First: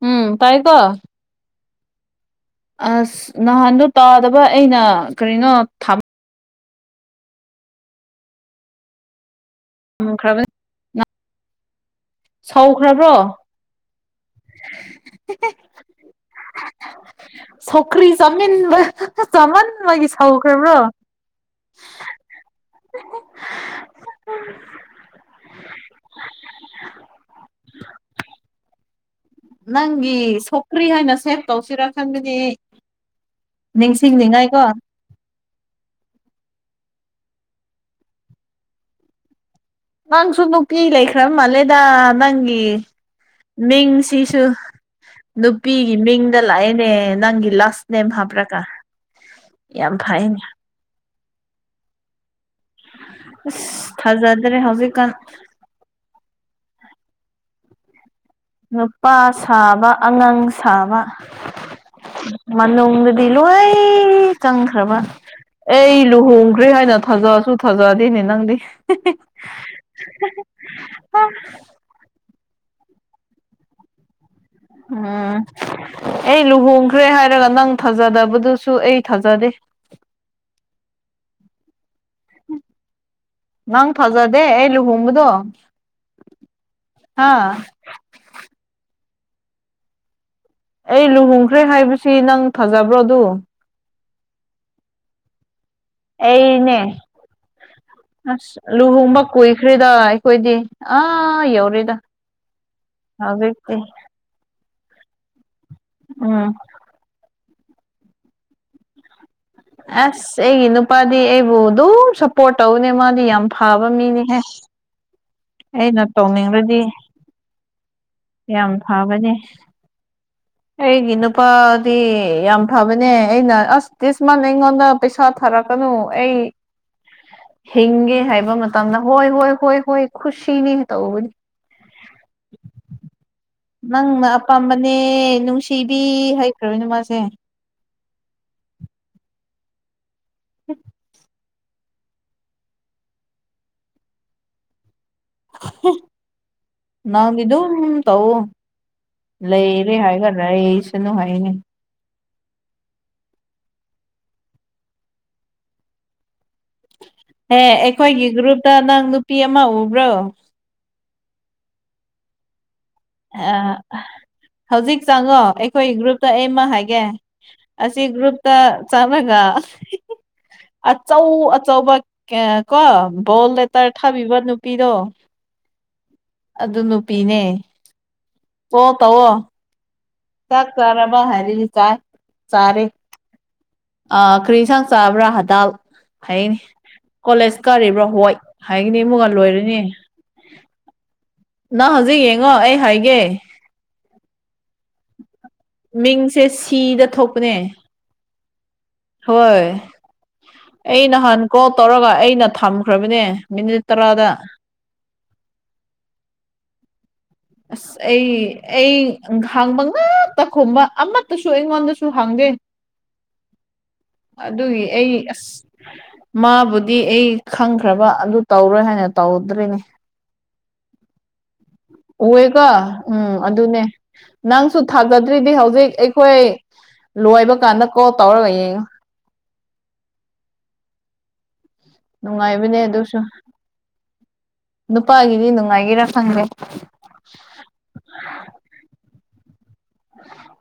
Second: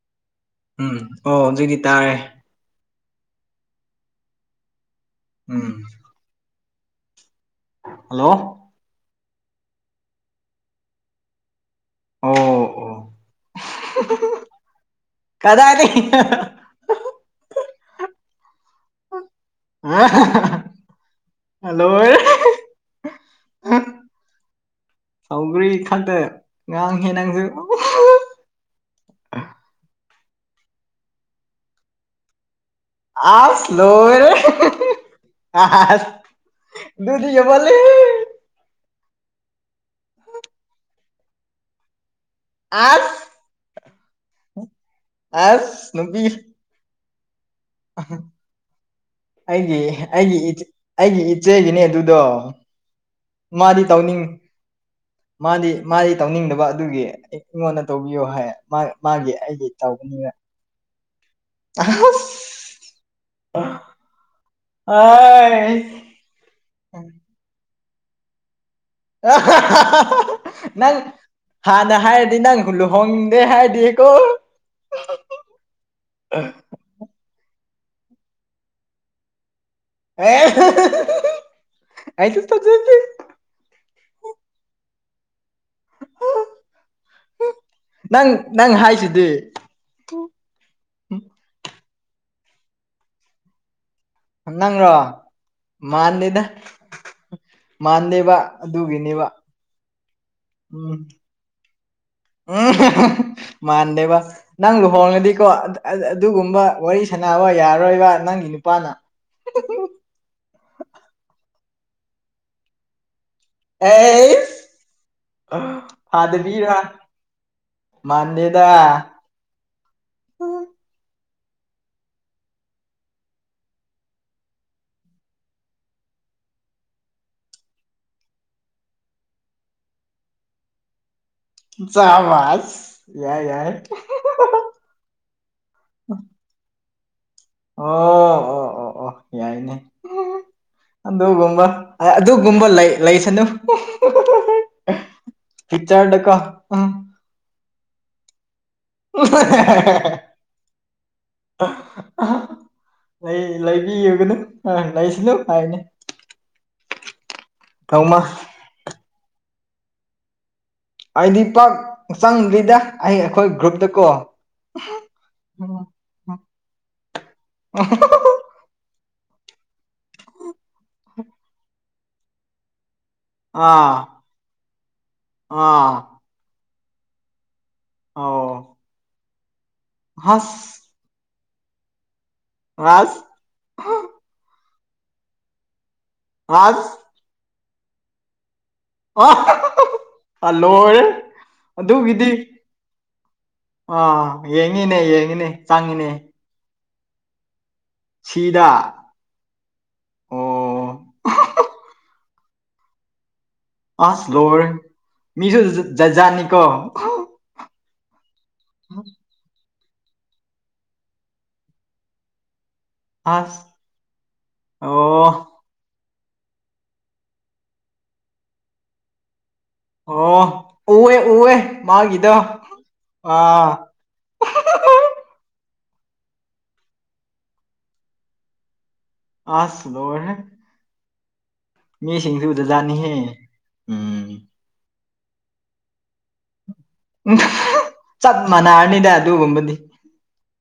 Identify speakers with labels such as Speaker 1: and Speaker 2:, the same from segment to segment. Speaker 1: ꯎꯝ ꯇꯥꯏꯀꯣ
Speaker 2: ꯎꯝ ꯑꯣ ꯍꯧꯖꯤꯛꯇꯤ ꯇꯥꯔꯦ
Speaker 1: ꯑꯁ ꯅꯍꯥꯟꯗꯨ ꯇꯥꯗꯕ ꯑꯩꯅ ꯀꯔꯤꯅꯣ
Speaker 2: ꯎꯝ ꯍꯜꯂꯣ
Speaker 1: ꯎꯝ ꯈ꯭ꯔꯕ ꯁꯧꯈ꯭ꯔꯕ꯭ꯔꯣ
Speaker 2: ꯀꯗꯥꯢꯗꯒꯤꯅꯣ
Speaker 1: ꯁꯧꯈ꯭ꯔꯤ ꯆꯥꯃꯤꯟꯕ ꯆꯥꯃꯟꯕꯒꯤ ꯁꯧꯈ꯭ꯔꯕ꯭ꯔꯣ
Speaker 2: ꯍꯜꯂꯣ ꯁꯥꯎꯒ꯭ꯔꯤ ꯈꯪꯗꯦ ꯉꯥꯡꯉꯤ ꯅꯪꯁꯨ
Speaker 1: ꯅꯪꯒꯤ ꯁꯣꯀ꯭ꯔꯤ ꯍꯥꯏꯅ ꯁꯦꯚ ꯇꯧꯁꯤꯔꯥ ꯈꯟꯕꯅꯦ ꯑꯩ
Speaker 2: ꯑꯁ ꯂꯣꯢꯔꯦ ꯑꯁ ꯗꯨꯗꯤ ꯍꯦꯟꯃꯥꯜꯂꯦ
Speaker 1: ꯅꯪꯁꯨ ꯅꯨꯄꯤ ꯂꯩꯈ꯭ꯔ ꯃꯥꯜꯂꯦꯗ ꯅꯪꯒꯤ
Speaker 2: ꯑꯁ
Speaker 1: ꯃꯤꯡꯁꯤꯁꯨ
Speaker 2: ꯑꯁ
Speaker 1: ꯅꯨꯄꯤꯒꯤ
Speaker 2: ꯅꯨꯄꯤ
Speaker 1: ꯃꯤꯡꯗ ꯂꯥꯛꯑꯦꯅꯦ ꯅꯪꯒꯤ ꯂꯥꯞ ꯅ ꯍꯥꯥꯞꯔꯀꯥ
Speaker 2: ꯑꯩꯒꯤ
Speaker 1: ꯌꯥꯝ
Speaker 2: ꯑꯩꯒꯤ
Speaker 1: ꯐꯥꯏꯅꯦ
Speaker 2: ꯏꯆꯦ ꯑꯩꯒꯤ ꯏꯆꯦꯒꯤꯅꯦ ꯑꯗꯨꯗꯣ ꯃꯥꯗꯤ
Speaker 1: ꯑꯁ
Speaker 2: ꯇꯧꯅꯤꯡ
Speaker 1: ꯊꯥꯖꯗ꯭ꯔꯦ ꯍꯧꯖꯤꯛꯀꯥꯟ
Speaker 2: ꯃꯥꯗꯤ ꯃꯥꯗꯤ ꯇꯧꯅꯤꯡꯗꯕ ꯑꯗꯨꯒꯤ ꯑꯩ ꯑꯩꯉꯣꯟꯗ ꯇꯧꯕꯤꯌꯣ ꯍꯥꯏ ꯃꯥ
Speaker 1: ꯅꯨꯄꯥ
Speaker 2: ꯃꯥꯒꯤ ꯑꯩꯒꯤ
Speaker 1: ꯁꯥꯕ
Speaker 2: ꯇꯧꯕꯅꯤꯅ
Speaker 1: ꯑꯉꯥꯡ ꯁꯥꯕ
Speaker 2: ꯑꯁ
Speaker 1: ꯃꯅꯨꯡꯗꯗꯤ ꯂꯣꯏ ꯆꯪꯈ꯭ꯔꯕ
Speaker 2: ꯑꯩ
Speaker 1: ꯑꯩ ꯂꯨꯍꯣꯡꯈ꯭ꯔꯦ ꯍꯥꯏꯅ ꯊꯥꯖꯁꯨ ꯊꯥꯖꯗꯦꯅꯦ ꯅꯪꯗꯤ
Speaker 2: ꯅꯪ ꯍꯥ ꯍꯥ ꯍꯥꯩ ꯅꯪ ꯊꯥ ꯗ ꯍꯥꯏꯔꯗꯤ ꯅꯪꯁꯨ ꯂꯨꯍꯣꯡꯗꯦ ꯍꯥꯏꯔꯗꯤꯀꯣ
Speaker 1: ꯎꯝ ꯑꯩ ꯂꯨꯍꯣꯡ ꯈ꯭ꯔꯦ ꯍꯥꯏꯔꯒ ꯅꯪ ꯊꯥꯖꯗꯕꯗꯨꯁꯨ ꯑꯩ ꯊꯥꯖꯗꯦ
Speaker 2: ꯑ ꯑꯩꯁꯨ ꯊꯖꯗꯦ
Speaker 1: ꯅꯪ ꯐꯖꯗꯦ ꯑꯩ ꯂꯨꯍꯣꯡꯕꯗꯣ ꯍꯥ
Speaker 2: ꯅꯪ ꯅꯪ ꯍꯥꯏꯁꯤꯗꯤ
Speaker 1: ꯑꯩ ꯂꯨꯍꯣꯡꯈ꯭ꯔꯦ ꯍꯥꯏꯕꯁꯤ ꯅꯪ ꯊꯥꯖꯕ꯭ꯔꯣ ꯑꯗꯨ
Speaker 2: ꯅꯪꯔꯣ ꯃꯥꯟꯗꯦꯕ
Speaker 1: ꯑꯩꯅꯦ
Speaker 2: ꯃꯥꯟꯗꯦꯕ ꯑꯗꯨꯒꯤꯅꯦꯕ
Speaker 1: ꯈ꯭ꯔꯤꯗ ꯑꯩꯈꯣꯏꯗꯤ
Speaker 2: ꯎꯝ
Speaker 1: ꯑꯥ ꯌꯧꯔꯦꯗ
Speaker 2: ꯎꯝ
Speaker 1: ꯍꯧꯖꯤꯛꯇꯤ
Speaker 2: ꯃꯥꯟꯗꯦꯕ ꯅꯪ ꯂꯨꯍꯣꯡꯉꯗꯤꯀꯣ
Speaker 1: ꯎꯝ
Speaker 2: ꯑꯗꯨꯒꯨꯝꯕ ꯋꯥꯔꯤ ꯁꯅꯕ ꯌꯥꯔꯣꯏꯕ ꯅꯪꯒꯤ ꯅꯨꯄꯥꯅ
Speaker 1: ꯑꯁ ꯑꯩꯒꯤ ꯅꯨꯄꯥꯗꯤ ꯑꯩꯕꯨ ꯑꯗꯨꯝ ꯁꯞꯄꯣꯠ ꯇꯧꯅꯦ ꯃꯥꯗꯤ ꯌꯥꯝ ꯐꯕ ꯃꯤꯅꯤꯍꯦ
Speaker 2: ꯑꯦ
Speaker 1: ꯑꯩꯅ
Speaker 2: ꯐꯥꯗꯕꯤꯔ
Speaker 1: ꯇꯧꯅꯤꯡꯔꯗꯤ
Speaker 2: ꯃꯥꯟꯗꯦꯗ
Speaker 1: ꯌꯥꯝ ꯐꯕꯅꯦ ꯑꯩꯒꯤ ꯅꯨꯄꯥꯗꯤ ꯌꯥꯝ ꯐꯕꯅꯦ ꯑꯩꯅ ꯑꯁ ꯇꯤꯁꯃꯥꯟ ꯑꯩꯉꯣꯟꯗ ꯄꯩꯁꯥ ꯊꯥꯔꯛꯀꯅꯨ ꯑꯩ ꯍꯤꯡꯒꯦ ꯍꯥꯏꯕ ꯃꯇꯝꯗ ꯍꯣꯏ ꯍꯣꯏ ꯍꯣꯏ ꯍꯣꯏ ꯈꯨꯁꯤꯅꯤ ꯇꯧꯕꯅꯤ
Speaker 2: ꯁꯥꯕꯥꯁ ꯌꯥꯏ ꯌꯥꯏ
Speaker 1: ꯅꯪꯅ ꯑꯄꯥꯝꯕꯅꯦ ꯅꯨꯡꯁꯤꯕꯤ ꯍꯥꯢꯈ꯭ꯔꯕꯅꯦ ꯃꯥꯁꯦ
Speaker 2: ꯑꯣ ꯑꯣ ꯑꯣ ꯑꯣ ꯌꯥꯏꯅꯦ ꯑꯗꯨꯒꯨꯝꯕ ꯑꯗꯨꯒꯨꯝꯕ ꯂꯩ ꯂꯩꯁꯅꯨ ꯄꯤꯛꯆꯔꯗꯀꯣ ꯎ
Speaker 1: ꯅꯪꯗꯤ ꯑꯗꯨꯝ ꯇꯧ ꯂꯩꯔꯦ ꯍꯥꯏꯔꯒ ꯂꯩꯁꯅꯨ ꯍꯥꯏꯌꯦꯅꯦ
Speaker 2: ꯂꯩ ꯂꯩꯕꯤꯌꯨꯒꯅꯨ ꯂꯩꯁꯨꯅꯨ ꯍꯥꯏꯅꯤ
Speaker 1: ꯑꯦ
Speaker 2: ꯅꯣꯡꯃ
Speaker 1: ꯑꯩꯈꯣꯏꯒꯤ ꯒ꯭ꯔꯨꯞꯇ ꯅꯪ ꯅꯨꯄꯤ ꯑꯃ ꯎꯕ꯭ꯔꯣ
Speaker 2: ꯑꯩꯗꯤ ꯄꯥꯛ ꯆꯪꯗ꯭ꯔꯤꯗ ꯑꯩ ꯑꯩꯈꯣꯏ ꯒ꯭ꯔꯨꯞꯇꯀꯣ
Speaker 1: ꯍꯧꯖꯤꯛ ꯆꯪꯉꯣ ꯑꯩꯈꯣꯏ ꯒ꯭ꯔꯨꯞꯇ ꯑꯩ ꯑꯃ ꯍꯥꯏꯒꯦ ꯑꯁꯤ ꯒ꯭ꯔꯨꯨꯞ ꯇ ꯆꯪꯔꯒ ꯑꯆꯧ ꯑꯆꯧꯕ ꯀꯣ ꯕꯣꯜ ꯂꯦꯇꯔ
Speaker 2: ꯑꯥ
Speaker 1: ꯊꯥꯕꯤꯕ ꯅꯨꯄꯤꯗꯣ
Speaker 2: ꯑꯥ
Speaker 1: ꯑꯗꯨ ꯅꯨꯄꯤꯅꯦ
Speaker 2: ꯑꯣ
Speaker 1: ꯑꯣ ꯇꯧꯑꯣ ꯆꯥꯛ ꯆꯥꯔꯕ ꯍꯥꯏꯔꯤꯗꯤ ꯆꯥꯏ
Speaker 2: ꯉꯥꯁ
Speaker 1: ꯑ ꯈꯔꯤ ꯌꯦꯟꯁꯥꯡ ꯆꯥꯕ꯭ꯔꯥ ꯍꯗꯜ ꯍꯥꯏꯌꯦꯅꯤ
Speaker 2: ꯑꯁ
Speaker 1: ꯀꯣꯂꯦꯖ ꯀꯥꯔꯤꯕ꯭ꯔꯣ ꯍꯣꯏ ꯍꯥꯏꯒꯅꯤ ꯑꯃꯨꯛꯒ ꯂꯣꯏꯔꯅꯤ
Speaker 2: ꯑ ꯂꯣꯏꯔꯦ
Speaker 1: ꯅꯪ ꯍꯧꯖꯤꯛ ꯌꯦꯡꯉꯣ ꯑꯩ ꯍꯥꯏꯒꯦ
Speaker 2: ꯑ ꯌꯦꯡꯉꯤꯅꯦ ꯌꯦꯡꯉꯤꯅꯦ ꯆꯪꯉꯤꯅꯦ
Speaker 1: ꯃꯤꯡꯁꯦ ꯁꯤꯗ ꯊꯣꯛꯄꯅꯦ
Speaker 2: ꯁꯤꯗꯥ
Speaker 1: ꯍꯣꯏ ꯑꯩ ꯅꯍꯥꯟ ꯀꯣꯜ ꯇꯧꯔꯒ ꯑꯩꯅ ꯊꯝꯈ꯭ꯔꯕꯅꯦ ꯃꯤꯅꯤꯠ
Speaker 2: ꯑ
Speaker 1: ꯇꯔꯥꯗ
Speaker 2: ꯁꯂꯣꯔ ꯃꯤꯁꯨ ꯖꯖꯥꯅꯤꯀꯣ
Speaker 1: ꯑꯁ ꯑꯩ ꯑꯩꯈꯥꯡꯕ ꯉꯥꯛꯛꯇ ꯈꯨꯝꯕ ꯑꯃꯠꯇꯁꯨ ꯑꯩꯉꯣꯟꯗꯁꯨ ꯍꯪꯗꯦ
Speaker 2: ꯑꯁ
Speaker 1: ꯑꯗꯨꯒꯤ ꯑꯩ ꯑꯁ
Speaker 2: ꯑꯣ
Speaker 1: ꯃꯥꯕꯨꯗꯤ ꯑꯩ ꯈꯪꯈ꯭ꯔꯕ ꯑꯗꯨ ꯇꯧꯔꯣꯏ ꯍꯥꯏꯅ ꯇꯧꯗ꯭ꯔꯤꯅꯦ
Speaker 2: ꯑꯣ ꯎꯋꯦ ꯎꯋꯦ ꯃꯥꯒꯤꯗꯣ
Speaker 1: ꯍꯑꯦꯒ ꯎꯝ
Speaker 2: ꯑꯥ
Speaker 1: ꯑꯗꯨꯅꯦ ꯅꯪꯁꯨ ꯊꯥꯖꯗ꯭ꯔꯤꯗꯤ ꯍꯧꯖꯤꯛ ꯑꯩꯈꯣꯏ ꯂꯣꯏꯕ ꯀꯥꯟꯗ ꯀꯣꯜ ꯇꯧꯔꯒ ꯌꯦꯡꯉꯣ
Speaker 2: ꯑꯗꯦ
Speaker 1: ꯅꯨꯡꯉꯥꯏꯕꯅꯦ
Speaker 2: ꯖꯥꯠꯖꯥꯠꯅꯤꯍꯦ
Speaker 1: ꯑꯗꯨꯁꯨ
Speaker 2: ꯎꯝ
Speaker 1: ꯅꯨꯄꯥꯒꯤꯗꯤ ꯅꯨꯡꯉꯥꯏꯒꯦꯔꯥ ꯈꯪꯗꯦ
Speaker 2: ꯎꯝ ꯆꯞ ꯃꯥꯟꯅꯔꯅꯤꯗ ꯑꯗꯨꯒꯨꯝꯕꯗꯤ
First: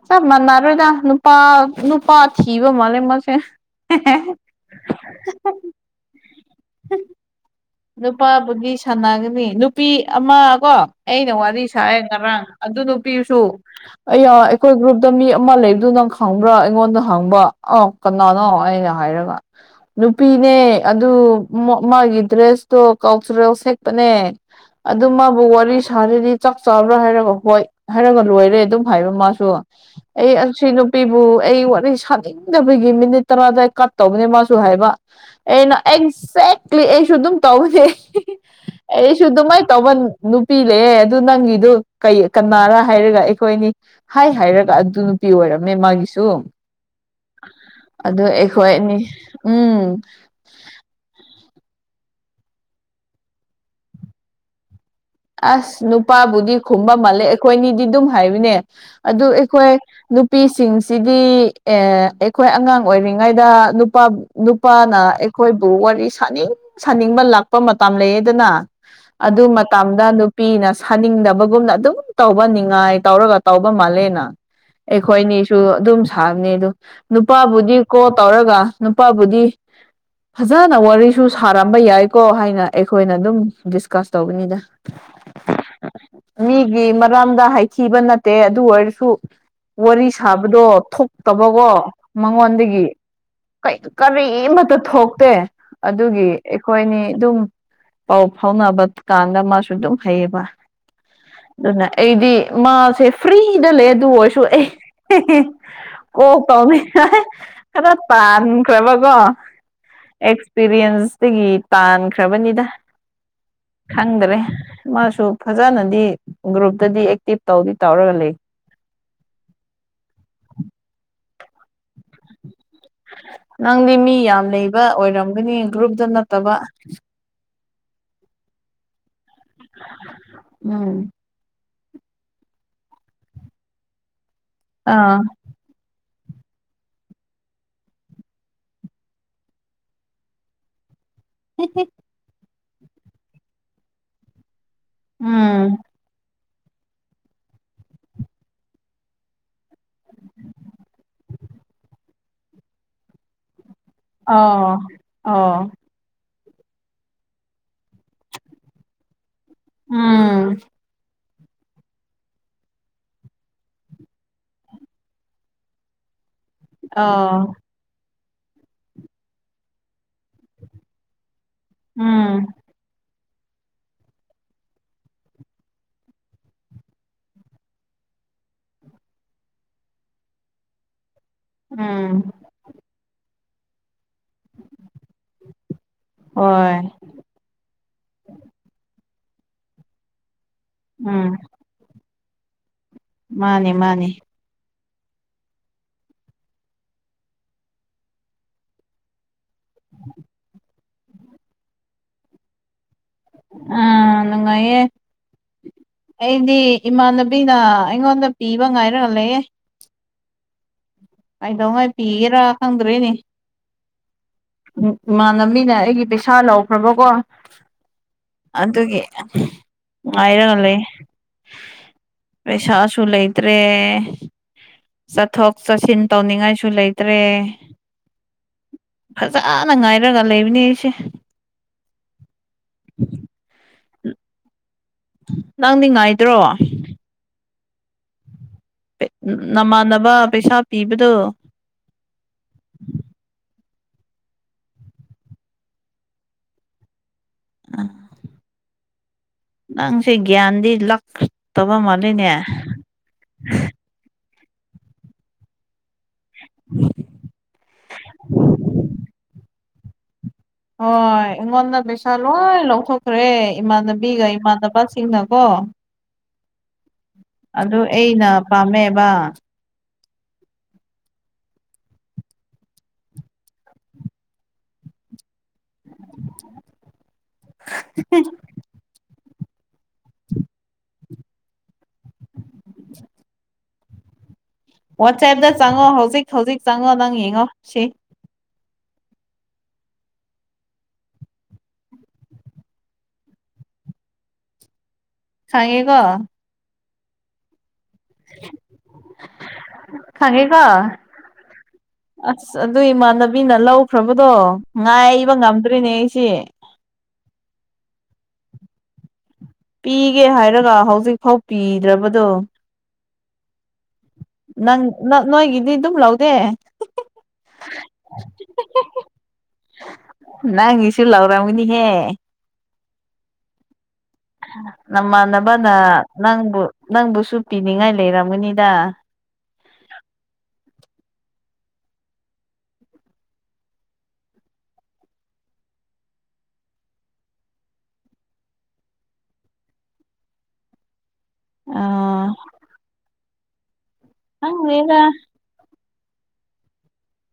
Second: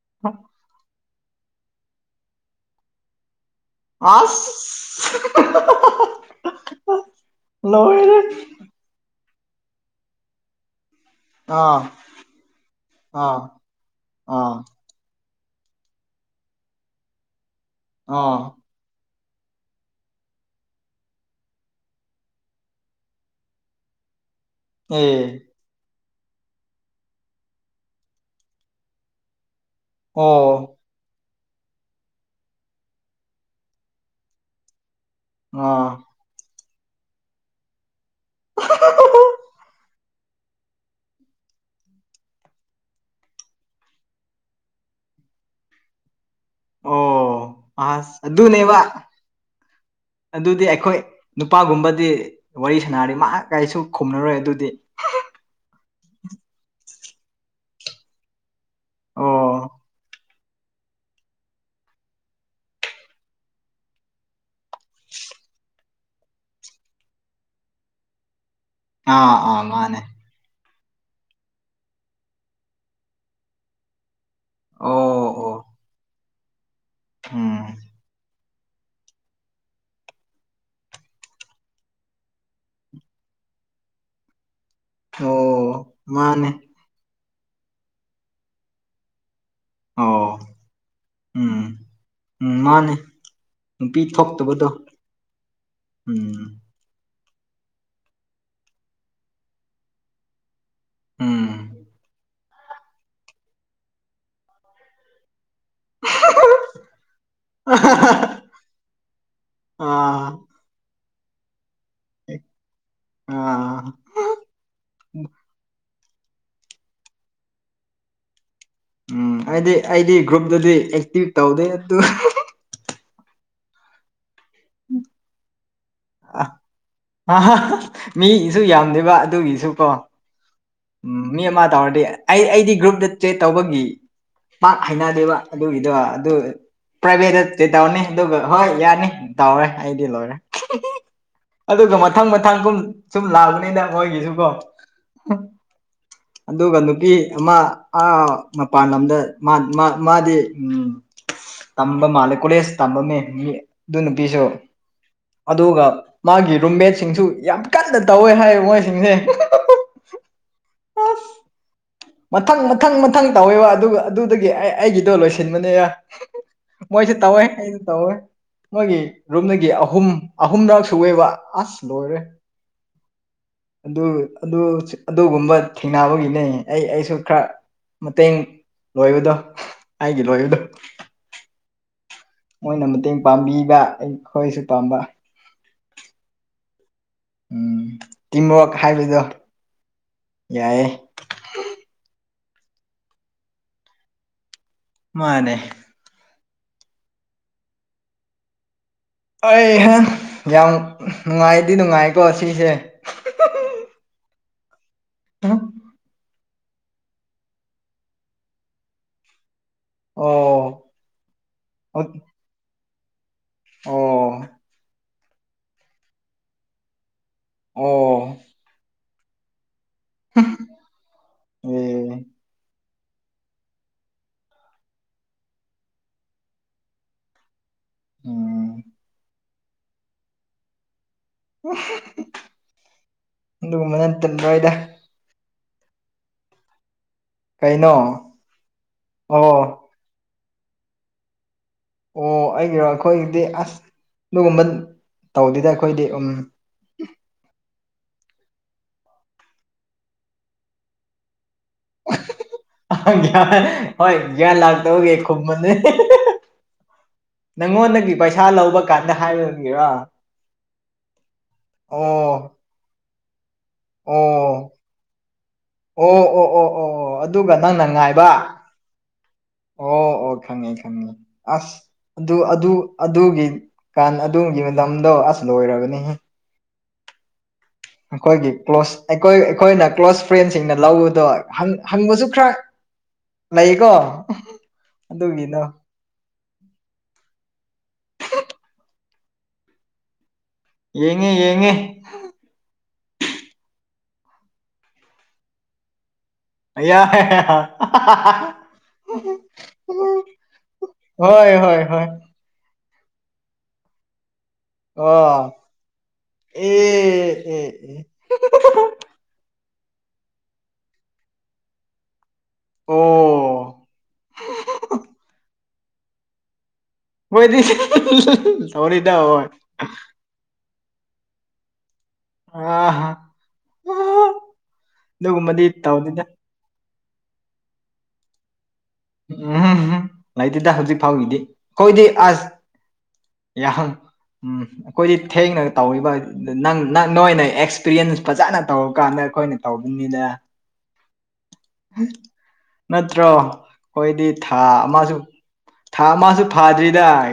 Speaker 1: ꯆꯞ ꯃꯥꯟꯅꯔꯣꯏꯗ ꯅꯨꯄꯥ ꯅꯨꯄꯥ ꯊꯕ ꯃꯥꯅꯦ ꯃꯁꯦ
Speaker 2: ꯑ
Speaker 1: ꯅꯨꯄꯥꯕꯨꯒꯤ ꯁꯥꯟꯅꯒꯅꯤ ꯅꯨꯄꯤ ꯑꯃ ꯀꯣ ꯑꯩꯅ ꯋꯥꯔꯤ
Speaker 2: ꯑꯥ
Speaker 1: ꯁꯥꯏꯑꯦ ꯉꯔꯥꯡ ꯑꯗꯨ
Speaker 2: ꯑꯥ
Speaker 1: ꯅꯨꯄꯤꯁꯨ ꯑ
Speaker 2: ꯑꯥ
Speaker 1: ꯑꯩꯈꯣꯏ ꯒ꯭ꯔꯨꯞ ꯑ ꯗ ꯃꯤ ꯑꯃ ꯂꯩꯕꯗꯨ ꯅꯪ ꯈꯪꯕ꯭ꯔꯥ ꯑꯩꯉꯣꯟꯗ ꯍꯪꯕ ꯑꯥꯎ
Speaker 2: ꯑꯥ
Speaker 1: ꯀꯅꯥꯅꯣ ꯑꯩꯅ ꯍꯥꯏꯔꯒ ꯅꯨꯄꯤꯅꯦ ꯑꯗꯨ ꯃꯥꯒꯤ ꯗ꯭ꯔꯦꯁꯇꯣ ꯀꯜꯆꯔꯦꯜ ꯁꯦꯠꯄꯅꯦ ꯑꯗꯨ
Speaker 2: ꯑꯦ
Speaker 1: ꯃꯥꯕꯨ ꯋꯥꯔꯤ ꯊꯥꯁꯤꯗꯤ ꯆꯥꯛ ꯆꯥꯕ꯭ꯔꯥ ꯍꯥꯏꯔꯒ ꯍꯣꯏ ꯍꯥꯏꯔꯒ ꯂꯣꯏꯔꯦ ꯑꯗꯨꯝ ꯍꯥꯏꯕ ꯃꯥꯁꯨ ꯑꯩ
Speaker 2: ꯑꯣ
Speaker 1: ꯆꯅ ꯅꯨꯄꯤꯕꯨ ꯑꯩ ꯋꯥꯔꯤ ꯁꯥꯅꯤꯡꯗꯕꯒꯤ ꯃꯤꯅꯤꯠ ꯇꯔꯥꯗꯗꯥꯏ ꯀꯠ ꯇꯧꯕꯅꯦ ꯃꯥꯁꯨ ꯍꯥꯏꯕ ꯑꯩꯅ
Speaker 2: ꯑꯥ
Speaker 1: ꯑꯦꯛꯖꯦꯛꯂꯤ ꯑꯩꯁꯨ ꯑꯗꯨꯝ ꯇꯧꯁꯦ ꯑꯩꯁꯨꯨꯗ ꯃꯥꯏ ꯇꯣꯃ ꯅꯨꯄꯤ ꯂꯩꯌꯦꯦꯑꯗꯨ ꯅꯪꯒꯤꯗꯨ ꯀ ꯀꯅꯥꯔ ꯍꯥꯏꯔꯒ ꯑꯩꯈꯣꯏꯅꯤ ꯍꯥꯏ ꯍꯥꯏꯔꯒ ꯑꯗꯨ ꯅꯨꯄꯤ ꯑꯣꯏꯔꯝꯃꯦ ꯃꯥꯒꯤꯁꯨ
Speaker 2: ꯑꯣ ꯑꯁ
Speaker 1: ꯑꯗꯨ
Speaker 2: ꯑꯗꯨꯅꯦꯕ
Speaker 1: ꯑꯩꯈꯣꯏꯅꯤ ꯎꯝ
Speaker 2: ꯑꯗꯨꯗꯤ ꯑꯩꯈꯣꯏ ꯅꯨꯄꯥꯒꯨꯝꯕꯗꯤ ꯋꯥꯔꯤ ꯁꯥꯟꯅꯔꯤ ꯃꯥ ꯀꯥꯏꯁꯨ ꯈꯨꯝꯅꯔꯣꯏ ꯑꯗꯨꯗꯤ
Speaker 1: ꯑꯁ ꯅꯨꯄꯥꯕꯨꯗꯤ ꯈꯨꯝꯕ ꯃꯥꯜꯂꯦ ꯑꯩꯈꯣꯏꯅꯤꯗꯤ ꯑꯗꯨꯝ ꯍꯥꯏꯔꯤꯅꯦ ꯑꯗꯨ ꯑꯩꯈꯣꯏ
Speaker 2: ꯑꯣ
Speaker 1: ꯅꯨꯄꯤꯁꯤꯡꯁꯤꯗꯤ ꯑꯩꯈꯣꯏ ꯑꯉꯥꯡ ꯑꯣꯏꯔꯤꯉꯩꯗ ꯅꯨꯄꯥ ꯅꯨꯄꯥꯅ ꯑꯩꯈꯣꯏꯕꯨ ꯋꯥꯔꯤ ꯁꯥꯅꯤꯡ ꯁꯥꯅꯤꯡꯕ ꯂꯥꯛꯄ ꯃꯇꯝ ꯂꯩꯌꯦꯗꯅ ꯑ
Speaker 2: ꯑꯥ ꯑꯥ
Speaker 1: ꯃ
Speaker 2: ꯃꯥꯅꯦ
Speaker 1: ꯅꯨꯄꯤꯅ ꯁꯥꯅꯤꯡꯗꯕꯒꯨꯝꯅ ꯑꯗꯨꯝ ꯇꯧꯕ ꯉꯥꯏ ꯇꯧꯔꯒ ꯇꯧꯕ ꯃꯥꯜꯂꯦꯅ
Speaker 2: ꯑꯣ ꯑꯣ
Speaker 1: ꯑꯩꯈꯣꯏꯅꯤꯁꯨ ꯑꯗꯨꯝ ꯁꯥꯕꯅꯤ ꯑꯗꯨꯗ
Speaker 2: ꯎꯝ
Speaker 1: ꯅꯨꯄꯥꯕꯨꯗꯤ ꯀꯣ ꯇꯧꯔꯒ ꯅꯨꯄꯥꯕꯨꯗꯤ ꯐꯖꯅ ꯋꯥꯔꯤꯁꯨ ꯁꯥꯔꯝꯕ ꯌꯥꯏꯀꯣ ꯍꯥꯏꯅ ꯑꯩꯈꯣꯏꯅ ꯑꯗꯨꯝ ꯗꯤꯁꯀꯁ ꯇꯧꯕꯅꯤꯗ
Speaker 2: ꯑꯣ ꯃꯥꯅꯦ
Speaker 1: ꯒꯤ ꯃꯔꯝꯗ ꯍꯥꯏꯈꯤꯕ ꯅꯠꯇꯦ ꯑꯗꯨ ꯑꯣꯏꯔꯁꯨ ꯋꯥꯔꯤ
Speaker 2: ꯑꯣ
Speaker 1: ꯁꯥꯕꯗꯣ ꯊꯣꯛꯇꯕꯀꯣ
Speaker 2: ꯎꯝ ꯎꯝ
Speaker 1: ꯃꯉꯣꯟꯗꯒꯤ
Speaker 2: ꯃꯥꯅꯦ ꯅꯨꯄꯤ ꯊꯣꯛꯇꯕꯗꯣ
Speaker 1: ꯀꯔꯤꯃꯠꯇ ꯊꯣꯛꯇꯦ ꯑꯗꯨꯒꯤ
Speaker 2: ꯎꯝ
Speaker 1: ꯍꯣꯏꯅꯦ ꯑꯗꯨꯝ ꯄꯥꯎ ꯐꯥꯎꯅꯕ ꯀꯥꯟꯗ ꯃꯥꯁꯨ ꯑꯗꯨꯝ ꯍꯩꯌꯦꯕ
Speaker 2: ꯎꯝ
Speaker 1: ꯑꯗꯨꯅ ꯑꯩꯗꯤ ꯃꯥꯁꯦ ꯐ꯭ꯔꯤꯗ ꯂꯩ ꯑꯗꯨ ꯑꯣꯏꯔꯁꯨ ꯑꯦ ꯀꯣꯛ ꯇꯧꯅꯤ ꯈꯔ ꯇꯥꯟꯈ꯭ꯔꯕꯀꯣ
Speaker 2: ꯑꯥ
Speaker 1: ꯑꯦꯛꯁꯄꯔꯤꯌꯦꯟꯁꯇꯒꯤ ꯇꯥꯟ ꯈ꯭ꯔꯕꯅꯤꯗ
Speaker 2: ꯑꯥ
Speaker 1: ꯈꯪꯗꯔꯦ ꯃꯥꯁꯨ ꯐꯖꯅꯗꯤ ꯒ꯭ꯔꯨꯞꯇꯗꯤ ꯑꯦꯛꯇꯤꯚ ꯇꯧꯗꯤ ꯇꯧꯔꯒ ꯂꯩ
Speaker 2: ꯎꯝ ꯍꯥꯏꯗꯤ ꯑꯩꯗꯤ ꯒ꯭ꯔꯨꯞꯇꯗꯤ ꯑꯦꯛꯇꯤꯚ ꯇꯧꯗꯦ ꯑꯗꯨ
Speaker 1: ꯅꯪꯗꯤ ꯃꯤ ꯌꯥꯝ ꯂꯩꯕ ꯑꯣꯏꯔꯝꯒꯅꯤ ꯒ꯭ꯔꯨꯞꯇ ꯅꯠꯇꯕ
Speaker 2: ꯃꯤꯒꯤꯁꯨ ꯌꯥꯝꯗꯦꯕ ꯑꯗꯨꯒꯤꯁꯨ ꯀꯣ
Speaker 1: ꯎꯝ
Speaker 2: ꯃꯤ ꯑꯃ ꯇꯧꯔꯗꯤ ꯑꯩ ꯑꯩꯗꯤ ꯒ꯭ꯔꯨꯞꯇ ꯆꯦꯛ ꯇꯧꯕꯒꯤ ꯄꯥꯛ
Speaker 1: ꯑꯥ
Speaker 2: ꯍꯩꯅꯗꯦꯕ ꯑꯗꯨꯒꯤꯗꯣ ꯑꯗꯨ ꯄ꯭ꯔꯥꯏꯚꯦꯠꯇꯗꯤ ꯇꯧꯅꯤ ꯑꯗꯨꯒ ꯍꯣꯏ ꯌꯥꯅꯤ ꯇꯧꯔꯦ ꯑꯩꯗꯤ ꯂꯣꯏꯔꯦ ꯑꯗꯨꯒ ꯃꯊꯪ ꯃꯊꯪ ꯀꯨꯝ ꯁꯨꯝ ꯂꯥꯛꯕꯅꯤꯅ ꯃꯣꯏꯒꯤꯁꯨ ꯀꯣ
Speaker 1: ꯎꯝ
Speaker 2: ꯑꯗꯨꯒ ꯅꯨꯄꯤ ꯑꯃ ꯑꯥ ꯃꯄꯥꯟ ꯂꯝꯗ ꯃꯥ ꯃꯥ ꯃꯥꯗꯤ ꯇꯝꯕ ꯃꯥꯜꯂꯦ ꯀꯣꯂꯦꯖ ꯇꯃꯥꯝꯃꯦ ꯃꯤ ꯑꯗꯨ ꯅꯨꯄꯤꯁꯨ
Speaker 1: ꯑꯣ ꯑꯣ
Speaker 2: ꯑꯗꯨꯒ ꯃꯥꯒꯤ ꯔꯨꯝꯃꯦꯠꯁꯤꯡꯁꯨ ꯌꯥꯝ ꯀꯟꯅ ꯇꯧꯋꯦ ꯍꯥꯏ ꯃꯣꯏꯁꯤꯡꯁꯦ
Speaker 1: ꯎꯝ
Speaker 2: [unintelligible] ꯃꯊꯪ ꯃꯊꯪ ꯃꯊꯪ ꯇꯧꯋꯦꯕ ꯑꯗꯨꯒ ꯑꯗꯨꯗꯒꯤ ꯑꯩ ꯑꯩꯒꯤꯗꯣ ꯂꯣꯏꯁꯤꯟꯕꯅꯦꯔ ꯃꯣꯏꯁꯦ ꯇꯧꯋꯦ
Speaker 1: ꯑꯣ
Speaker 2: ꯑꯩꯅ ꯇꯧꯋꯦ ꯃꯣꯏꯒꯤ ꯔꯨꯝꯗꯒꯤ ꯑꯍꯨꯝ ꯑꯍꯨꯝꯔꯛ ꯁꯨꯑꯦꯕ ꯑꯁ ꯂꯣꯏꯔꯦ
Speaker 1: ꯎꯝ
Speaker 2: ꯑꯗꯨ ꯑꯗꯨꯒꯨꯝꯕ ꯊꯦꯡꯅꯕꯒꯤꯅꯦ ꯑꯩ ꯑꯩꯁꯨ ꯈꯔ ꯃꯇꯦꯡ ꯂꯣꯏꯕꯗꯣ ꯑꯩꯒꯤ ꯂꯣꯏꯕꯗꯣ
Speaker 1: ꯎꯝ
Speaker 2: ꯃꯣꯏꯅ ꯃꯇꯦꯡ ꯄꯥꯡꯕꯤꯕ ꯑꯩꯈꯣꯏꯁꯨ ꯄꯥꯝꯕ
Speaker 1: ꯍꯣꯏ
Speaker 2: ꯎꯝ ꯇꯤꯝꯋꯔꯛ ꯍꯥꯏꯕꯗꯣ ꯌꯥꯏꯌꯦ
Speaker 1: ꯎꯝ ꯃꯥꯅꯦ ꯃꯥꯅꯦ
Speaker 2: ꯃꯥꯅꯦ [unintelligible] ꯌꯥꯝ ꯅꯨꯡꯉꯥꯏꯗꯤ ꯅꯨꯡꯉꯥꯏꯀꯣ ꯁꯤꯁꯦ
Speaker 1: ꯑ ꯅꯨꯉꯥꯏꯌꯦ
Speaker 2: [unintelligible]
Speaker 1: ꯑꯩꯗꯤ ꯏꯃꯥꯟꯅꯕꯤꯅ ꯑꯩꯉꯣꯟꯗ ꯄꯤꯕ ꯉꯥꯏꯔꯒ ꯂꯩꯌꯦ
Speaker 2: ꯑꯣ
Speaker 1: ꯀꯩꯗꯣ ꯍꯣꯏ ꯄꯤꯒꯦꯔꯥ ꯈꯪꯗ꯭ꯔꯦꯅꯦ
Speaker 2: ꯑꯣ
Speaker 1: ꯏꯃꯥꯟꯅꯕꯤꯅ ꯑꯩꯒꯤ ꯄꯩꯁꯥ ꯂꯧꯈ꯭ꯔꯕꯀꯣ
Speaker 2: ꯑꯣ
Speaker 1: ꯑꯗꯨꯒꯤ ꯉꯥꯏꯔꯒ ꯂꯩ
Speaker 2: ꯑꯦ
Speaker 1: ꯄꯩꯁꯥꯁꯨ ꯂꯩ ꯇ꯭ꯔꯦ ꯆꯠꯊꯣꯛ ꯆꯠꯁꯤꯟ ꯇꯧꯅꯤꯡꯉꯥꯏꯁꯨ ꯂꯩꯇ꯭ꯔꯦ
Speaker 2: ꯎꯝ
Speaker 1: ꯐꯖꯅ ꯉꯥꯏꯔꯒ ꯂꯩꯕꯅꯦ ꯑꯩꯁꯦ
Speaker 2: ꯑꯗꯨꯒꯨꯝꯕꯅ ꯇꯤꯟꯕ꯭ꯔꯣꯏꯗ
Speaker 1: ꯅꯪꯗꯤ ꯉꯥꯏꯗ꯭ꯔꯣ
Speaker 2: ꯀꯩꯅꯣ ꯑꯣ
Speaker 1: ꯅꯃꯥꯟꯅꯕ ꯄꯩꯁꯥ ꯄꯤꯕꯗꯣ
Speaker 2: ꯑꯣ ꯑꯩꯒꯤꯔꯣ ꯑꯩꯈꯣꯏꯒꯤꯗꯤ ꯑꯁ ꯑꯗꯨꯒꯨꯝꯕ ꯇꯧꯗꯦꯗ ꯑꯩꯈꯣꯏꯗꯤ ꯎꯝ
Speaker 1: [unintelligible] ꯅꯪꯁꯦ ꯒ꯭ꯌꯥꯟꯗꯤ ꯂꯛꯇꯕ ꯃꯥꯜꯂꯤꯅꯦ
Speaker 2: ꯒ꯭ꯌꯥꯟ ꯍꯣꯏ ꯒ꯭ꯌꯥꯟ ꯂꯥꯛꯇꯕꯒꯦ ꯈꯨꯝꯕꯅꯦ ꯅꯪꯉꯣꯟꯗꯒꯤ ꯄꯩꯁꯥ ꯂꯧꯕ ꯀꯥꯟꯗ ꯍꯥꯏꯔꯝꯒꯦꯔ
Speaker 1: ꯍꯣꯏ ꯑꯩꯉꯣꯟꯗ ꯄꯩꯁꯥ ꯂꯣꯏ ꯂꯧꯊꯣꯛꯈ꯭ꯔꯦ
Speaker 2: ꯑꯣ
Speaker 1: ꯏꯃꯥꯟꯅꯕꯤꯒ ꯏꯃꯥꯟꯅꯕꯁꯤꯡꯅꯀꯣ
Speaker 2: ꯑꯣ ꯑꯣ ꯑꯣ ꯑꯣ ꯑꯣ ꯑꯗꯨꯒ
Speaker 1: ꯑꯗꯨ
Speaker 2: ꯅꯪꯅ
Speaker 1: ꯑꯩꯅ
Speaker 2: ꯉꯥꯏꯕ
Speaker 1: ꯄꯥꯝꯃꯦꯕ
Speaker 2: ꯑꯣ ꯑꯣ ꯈꯥꯉꯦ ꯈꯥꯉꯦ ꯑꯁ ꯑꯗꯨ ꯑꯗꯨ ꯑꯗꯨꯒꯤ ꯀꯥꯟ ꯑꯗꯨꯒꯤ ꯃꯇꯝꯗꯣ ꯑꯁ ꯂꯣꯏꯔꯕꯅꯤ ꯑꯩꯈꯣꯏꯒꯤ ꯀ꯭ꯂꯣꯁ ꯑꯩꯈꯣꯏ ꯑꯩꯈꯣꯏꯅ ꯀ꯭ꯂꯣꯁ ꯐ꯭ꯔꯦꯟꯁꯤꯡꯅ ꯂꯧꯕꯗꯣ ꯍꯪꯕꯁꯨ ꯈꯔ ꯂꯩꯀꯣ
Speaker 1: ꯋꯥꯆꯦꯞꯇ
Speaker 2: ꯑꯗꯨꯒꯤꯗꯣ
Speaker 1: ꯆꯪꯉꯣ ꯍꯧꯖꯤꯛ ꯍꯧꯖꯤꯛ ꯆꯪꯉꯣ ꯅꯪ ꯌꯦꯡꯉꯣ ꯁꯤ
Speaker 2: [unintelligible] ꯌꯦꯡꯉꯦ ꯌꯦꯡꯉꯦ
Speaker 1: ꯁꯥꯡꯉꯦꯒꯣ
Speaker 2: ꯑꯌꯥ ꯍꯦ ꯍꯥ
Speaker 1: ꯈꯉꯦ ꯀꯣ
Speaker 2: ꯍꯣꯏ ꯍꯣꯏ ꯍꯣꯏ
Speaker 1: ꯑꯁ ꯑꯗꯨ ꯏꯃꯥꯟꯅꯕꯤꯅ ꯂꯧꯈ꯭ꯔꯕꯗꯣ ꯉꯥꯏꯕ
Speaker 2: ꯑꯣ
Speaker 1: ꯉꯝꯗ꯭ꯔꯤꯅꯦ ꯑꯩꯁꯦ
Speaker 2: ꯑꯦ ꯑꯦ ꯑꯦ [unintelligible]
Speaker 1: ꯄꯤꯒꯦ ꯍꯥꯏꯔꯒ ꯍꯧꯖꯤꯛ ꯐꯥꯎ ꯄꯤꯗ꯭ꯔꯕꯗꯣ
Speaker 2: ꯑꯣ
Speaker 1: ꯅꯪ ꯅ ꯅꯣꯏ ꯏꯗꯤ ꯑꯗꯨꯝ ꯂꯥꯎꯗꯦ
Speaker 2: ꯃꫭꯏꯗꯤ [unintelligible]
Speaker 1: ꯅꯪ ꯒꯤꯁꯨ ꯂꯥꯎꯔꯝꯃꯒꯅꯤꯍꯦ
Speaker 2: ꯑꯥ
Speaker 1: ꯅꯃꯥꯟꯅꯕꯅ
Speaker 2: ꯑꯗꯨꯒꯨꯝꯕꯗꯤ ꯇꯧꯗꯦꯗ
Speaker 1: ꯅꯪꯕꯨ ꯅꯪꯕꯨꯁꯨ ꯄꯤꯅꯤꯡꯉꯥꯏ ꯂꯩꯔꯝꯒꯅꯤꯗ
Speaker 2: ꯎꯝ ꯂꯩꯇꯦꯗ ꯍꯧꯖꯤꯛ ꯐꯥꯎꯒꯤꯗꯤ ꯑꯩꯈꯣꯏꯗꯤ ꯑꯁ ꯌꯥꯍꯪ ꯎꯝ ꯑꯩꯈꯣꯏꯗꯤ ꯊꯦꯡꯅ ꯇꯧꯔꯤꯕ ꯅꯪ ꯅꯪ ꯅꯣꯏꯅ ꯑꯦꯛꯁꯄꯤꯔꯤꯌꯦꯟꯁ ꯐꯖꯅ ꯇꯧꯔꯀꯥꯟꯗ ꯑꯩꯈꯣꯏꯅ ꯇꯧꯕꯅꯤꯗ
Speaker 1: [inaudible] ꯑꯥ
Speaker 2: ꯅꯠꯇ꯭ꯔꯣ ꯑꯩꯈꫭꯏꯗꯤ ꯊꯥ
Speaker 1: ꯈꯪꯗꯦꯗ
Speaker 2: ꯑꯃꯁꯨ ꯊꯥ ꯃꯥꯁꯨ ꯐꯥꯗ꯭ꯔꯤꯗꯥꯏ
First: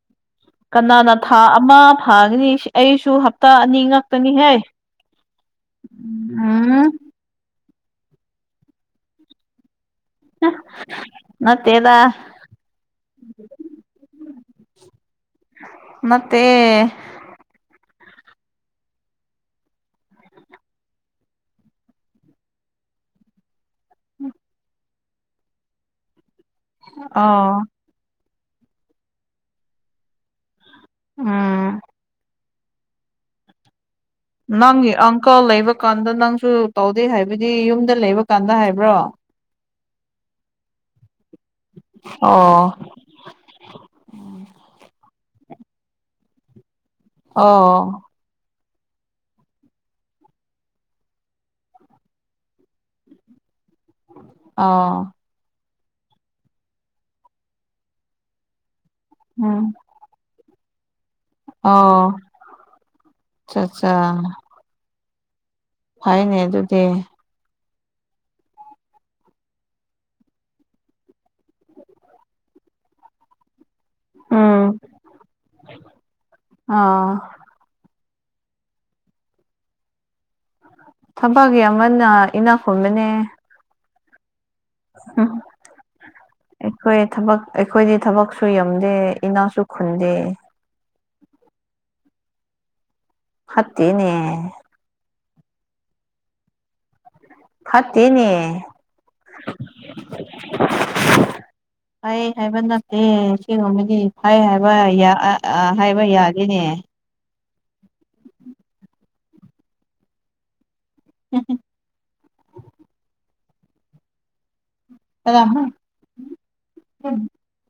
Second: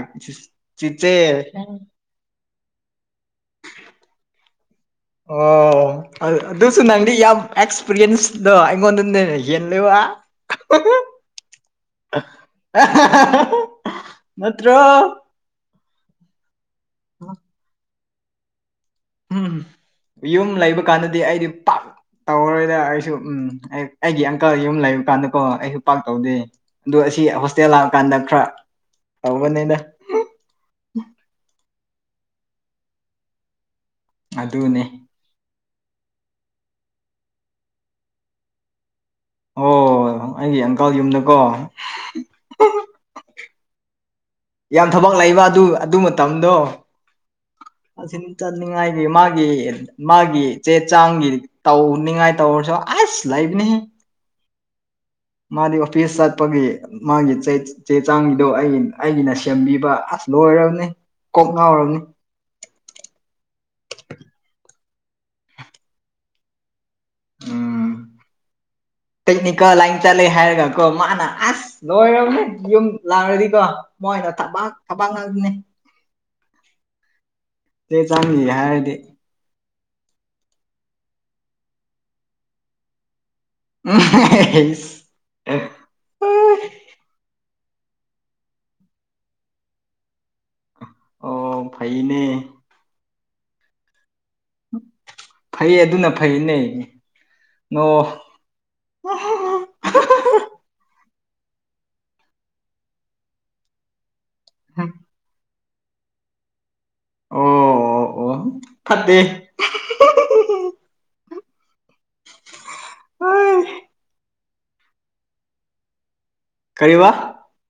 Speaker 1: ꯀꯅꯥꯅ ꯊꯥ ꯑꯃ ꯐꯥꯒꯅꯤ ꯑꯩꯁꯨ ꯍꯞꯇꯥ ꯑꯅꯤ ꯉꯇꯅꯤꯍꯦ
Speaker 2: ꯑꯣ ꯑꯗꯨꯁꯨ ꯅꯪꯗꯤ ꯌꯥꯝ ꯑꯦꯛꯁꯄꯤꯔꯤꯌꯦꯟꯁꯇꯣ ꯑꯩꯉꯣꯟꯗꯅꯦ ꯍꯦꯜꯂꯦꯕ
Speaker 1: ꯅꯠꯇꯦꯗ
Speaker 2: [unintelligible] [unintelligible] ꯅꯠꯇ꯭ꯔꯣ
Speaker 1: ꯅꯠꯇꯦ
Speaker 2: ꯎꯝ ꯌꯨꯝ ꯂꯩꯕ ꯀꯥꯟꯗꯗꯤ ꯑꯩꯗꯤ ꯄꯥꯛ ꯇꯧꯔꯔꯣꯏꯗ ꯑꯩꯁꯨ ꯎꯝ ꯑꯩꯒꯤ ꯑꯪꯀꯜ ꯌꯨꯝ ꯂꯩꯕ ꯀꯥꯟꯗꯀꯣ ꯑꯩꯁꯨ ꯄꯥꯛ ꯇꯧꯗꯦ ꯑꯗꯣ ꯑꯁꯤ
Speaker 1: ꯑꯣ
Speaker 2: ꯍꯣꯁꯇꯦꯜ ꯂꯥꯛꯑꯀꯥꯟꯗ ꯈꯔ ꯇꯧꯕꯅꯦꯗꯥ
Speaker 1: ꯎꯝ
Speaker 2: ꯑꯗꯨꯅꯦ
Speaker 1: ꯅꯪꯒꯤ ꯑꯪꯀꯜ ꯂꯩꯕꯀꯥꯟꯗ ꯅꯪꯁꯨ ꯇꯧꯗꯦ ꯍꯥꯏꯕꯗꯤ ꯌꯨꯝꯗ ꯂꯩꯕ ꯀꯥꯟꯗ ꯍꯥꯏꯕ꯭ꯔꯣ
Speaker 2: ꯑꯣ ꯑꯩꯒꯤ ꯑꯪꯀꯜ ꯌꯨꯝꯗꯀꯣ
Speaker 1: ꯑꯣ
Speaker 2: ꯌꯥꯝ ꯊꯕꯛ ꯂꯩꯕ ꯑꯗꯨ ꯑꯗꯨ ꯃꯇꯝꯗꯣ
Speaker 1: ꯑꯣ
Speaker 2: ꯁꯤ ꯆꯠꯅꯤꯡꯉꯥꯏꯒꯤ ꯃꯥꯒꯤ ꯃꯥꯒꯤ ꯆꯦ ꯆꯥꯡꯒꯤ ꯇꯧꯅꯤꯡꯉꯥꯏ ꯇꯧꯔꯁꯨ ꯑꯁ ꯂꯩꯕꯅꯦꯍꯦ
Speaker 1: ꯑꯥ
Speaker 2: ꯃꯥꯗꯤ ꯑꯣꯐꯤꯁ ꯆꯠꯄꯒꯤ ꯃꯥꯒꯤ ꯆꯦ ꯆꯥꯡꯒꯤꯗꯣ ꯑꯩ ꯑꯩꯒꯤꯅ
Speaker 1: ꯎꯝ
Speaker 2: ꯁꯦꯝꯕꯤꯕ ꯑꯁ ꯂꫭꯏꯔꯕꯅꯤ
Speaker 1: ꯑꯣ ꯑꯆꯥ ꯑꯆꯥ ꯐꯩꯅꯦ ꯑꯗꯨꯗꯤ
Speaker 2: ꯇꯦꯛꯅꯤ ꯀꯜ ꯂꯥꯏ ꯆꯠꯂꯦ ꯍꯥꯏꯔꯒ ꯀꯣ ꯃꯥꯅꯥ ꯑꯁ ꯂꯣꯏꯔꯕꯅꯦ ꯌꯨꯝ ꯂꯥꯛꯔꯗꯤꯀꯣ ꯃꯣꯏꯅ ꯊꯕꯛ ꯊꯕꯛ ꯉꯥꯛꯇꯅꯤ
Speaker 1: ꯑꯥ
Speaker 2: ꯆꯦ [unintelligible] ꯍꯥꯏꯔꯗꯤ
Speaker 1: ꯊꯕꯛ ꯌꯥꯝꯃꯟꯅ ꯏꯅꯥꯛ ꯈꯨꯟꯕꯅꯦ
Speaker 2: [unintelligible]
Speaker 1: [unintelligible] ꯑꯩꯈꯣꯏ ꯊꯕꯛ ꯑꯩꯈꯣꯏꯗꯤ ꯊꯕꯛꯁꯨ ꯌꯥꯝꯗꯦ ꯏꯅꯥꯛꯁꯨ ꯈꯨꯟꯗꯦ
Speaker 2: ꯑꯣ ꯐꯩꯅꯦ
Speaker 1: ꯐꯠꯇꯦꯅꯦ
Speaker 2: ꯐꯩꯌꯦ ꯑꯗꯨꯅ ꯐꯩꯌꯦꯅꯦ
Speaker 1: ꯐꯠꯇꯦꯅꯦ [unintelligible] ꯐꯩ ꯍꯥꯏꯕ ꯅꯠꯇꯦ ꯁꯤꯒꯨꯝꯕꯗꯤ ꯐꯩ ꯍꯥꯏꯕ
Speaker 2: ꯍꯝ
Speaker 1: ꯌꯥ ꯑꯥ ꯑꯥ ꯍꯥꯏꯕ ꯌꯥꯗꯦꯅꯦ
Speaker 2: ꯑꯣ ꯑꯣ ꯐꯠꯇꯦ
Speaker 1: [unintelligible]
Speaker 2: [unintelligible] ꯀꯔꯤꯕ
Speaker 1: [unintelligible]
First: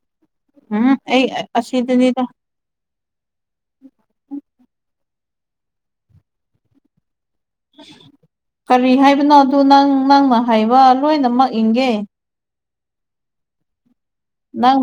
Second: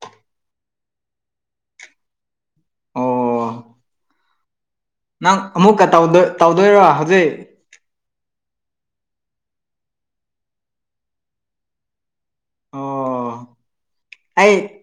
Speaker 1: ꯎꯝꯍꯨꯝ ꯑꯩ ꯑ ꯑꯁꯤꯗꯅꯤꯗ
Speaker 2: ꯑꯣ ꯅꯪ ꯑꯃꯨꯛꯀ ꯇꯧꯗꯣꯏ ꯇꯧꯗꯣꯏꯔꯣ ꯍꯧꯖꯤꯛ
Speaker 1: ꯀꯔꯤ ꯍꯥꯏꯕꯅꯣ ꯑꯗꯨ ꯅꯪ ꯅꯪꯅ ꯍꯥꯏꯕ ꯂꯣꯏꯅꯃꯛ ꯏꯟꯒꯦ
Speaker 2: ꯑꯣ ꯑꯩ
Speaker 1: ꯅꯪ__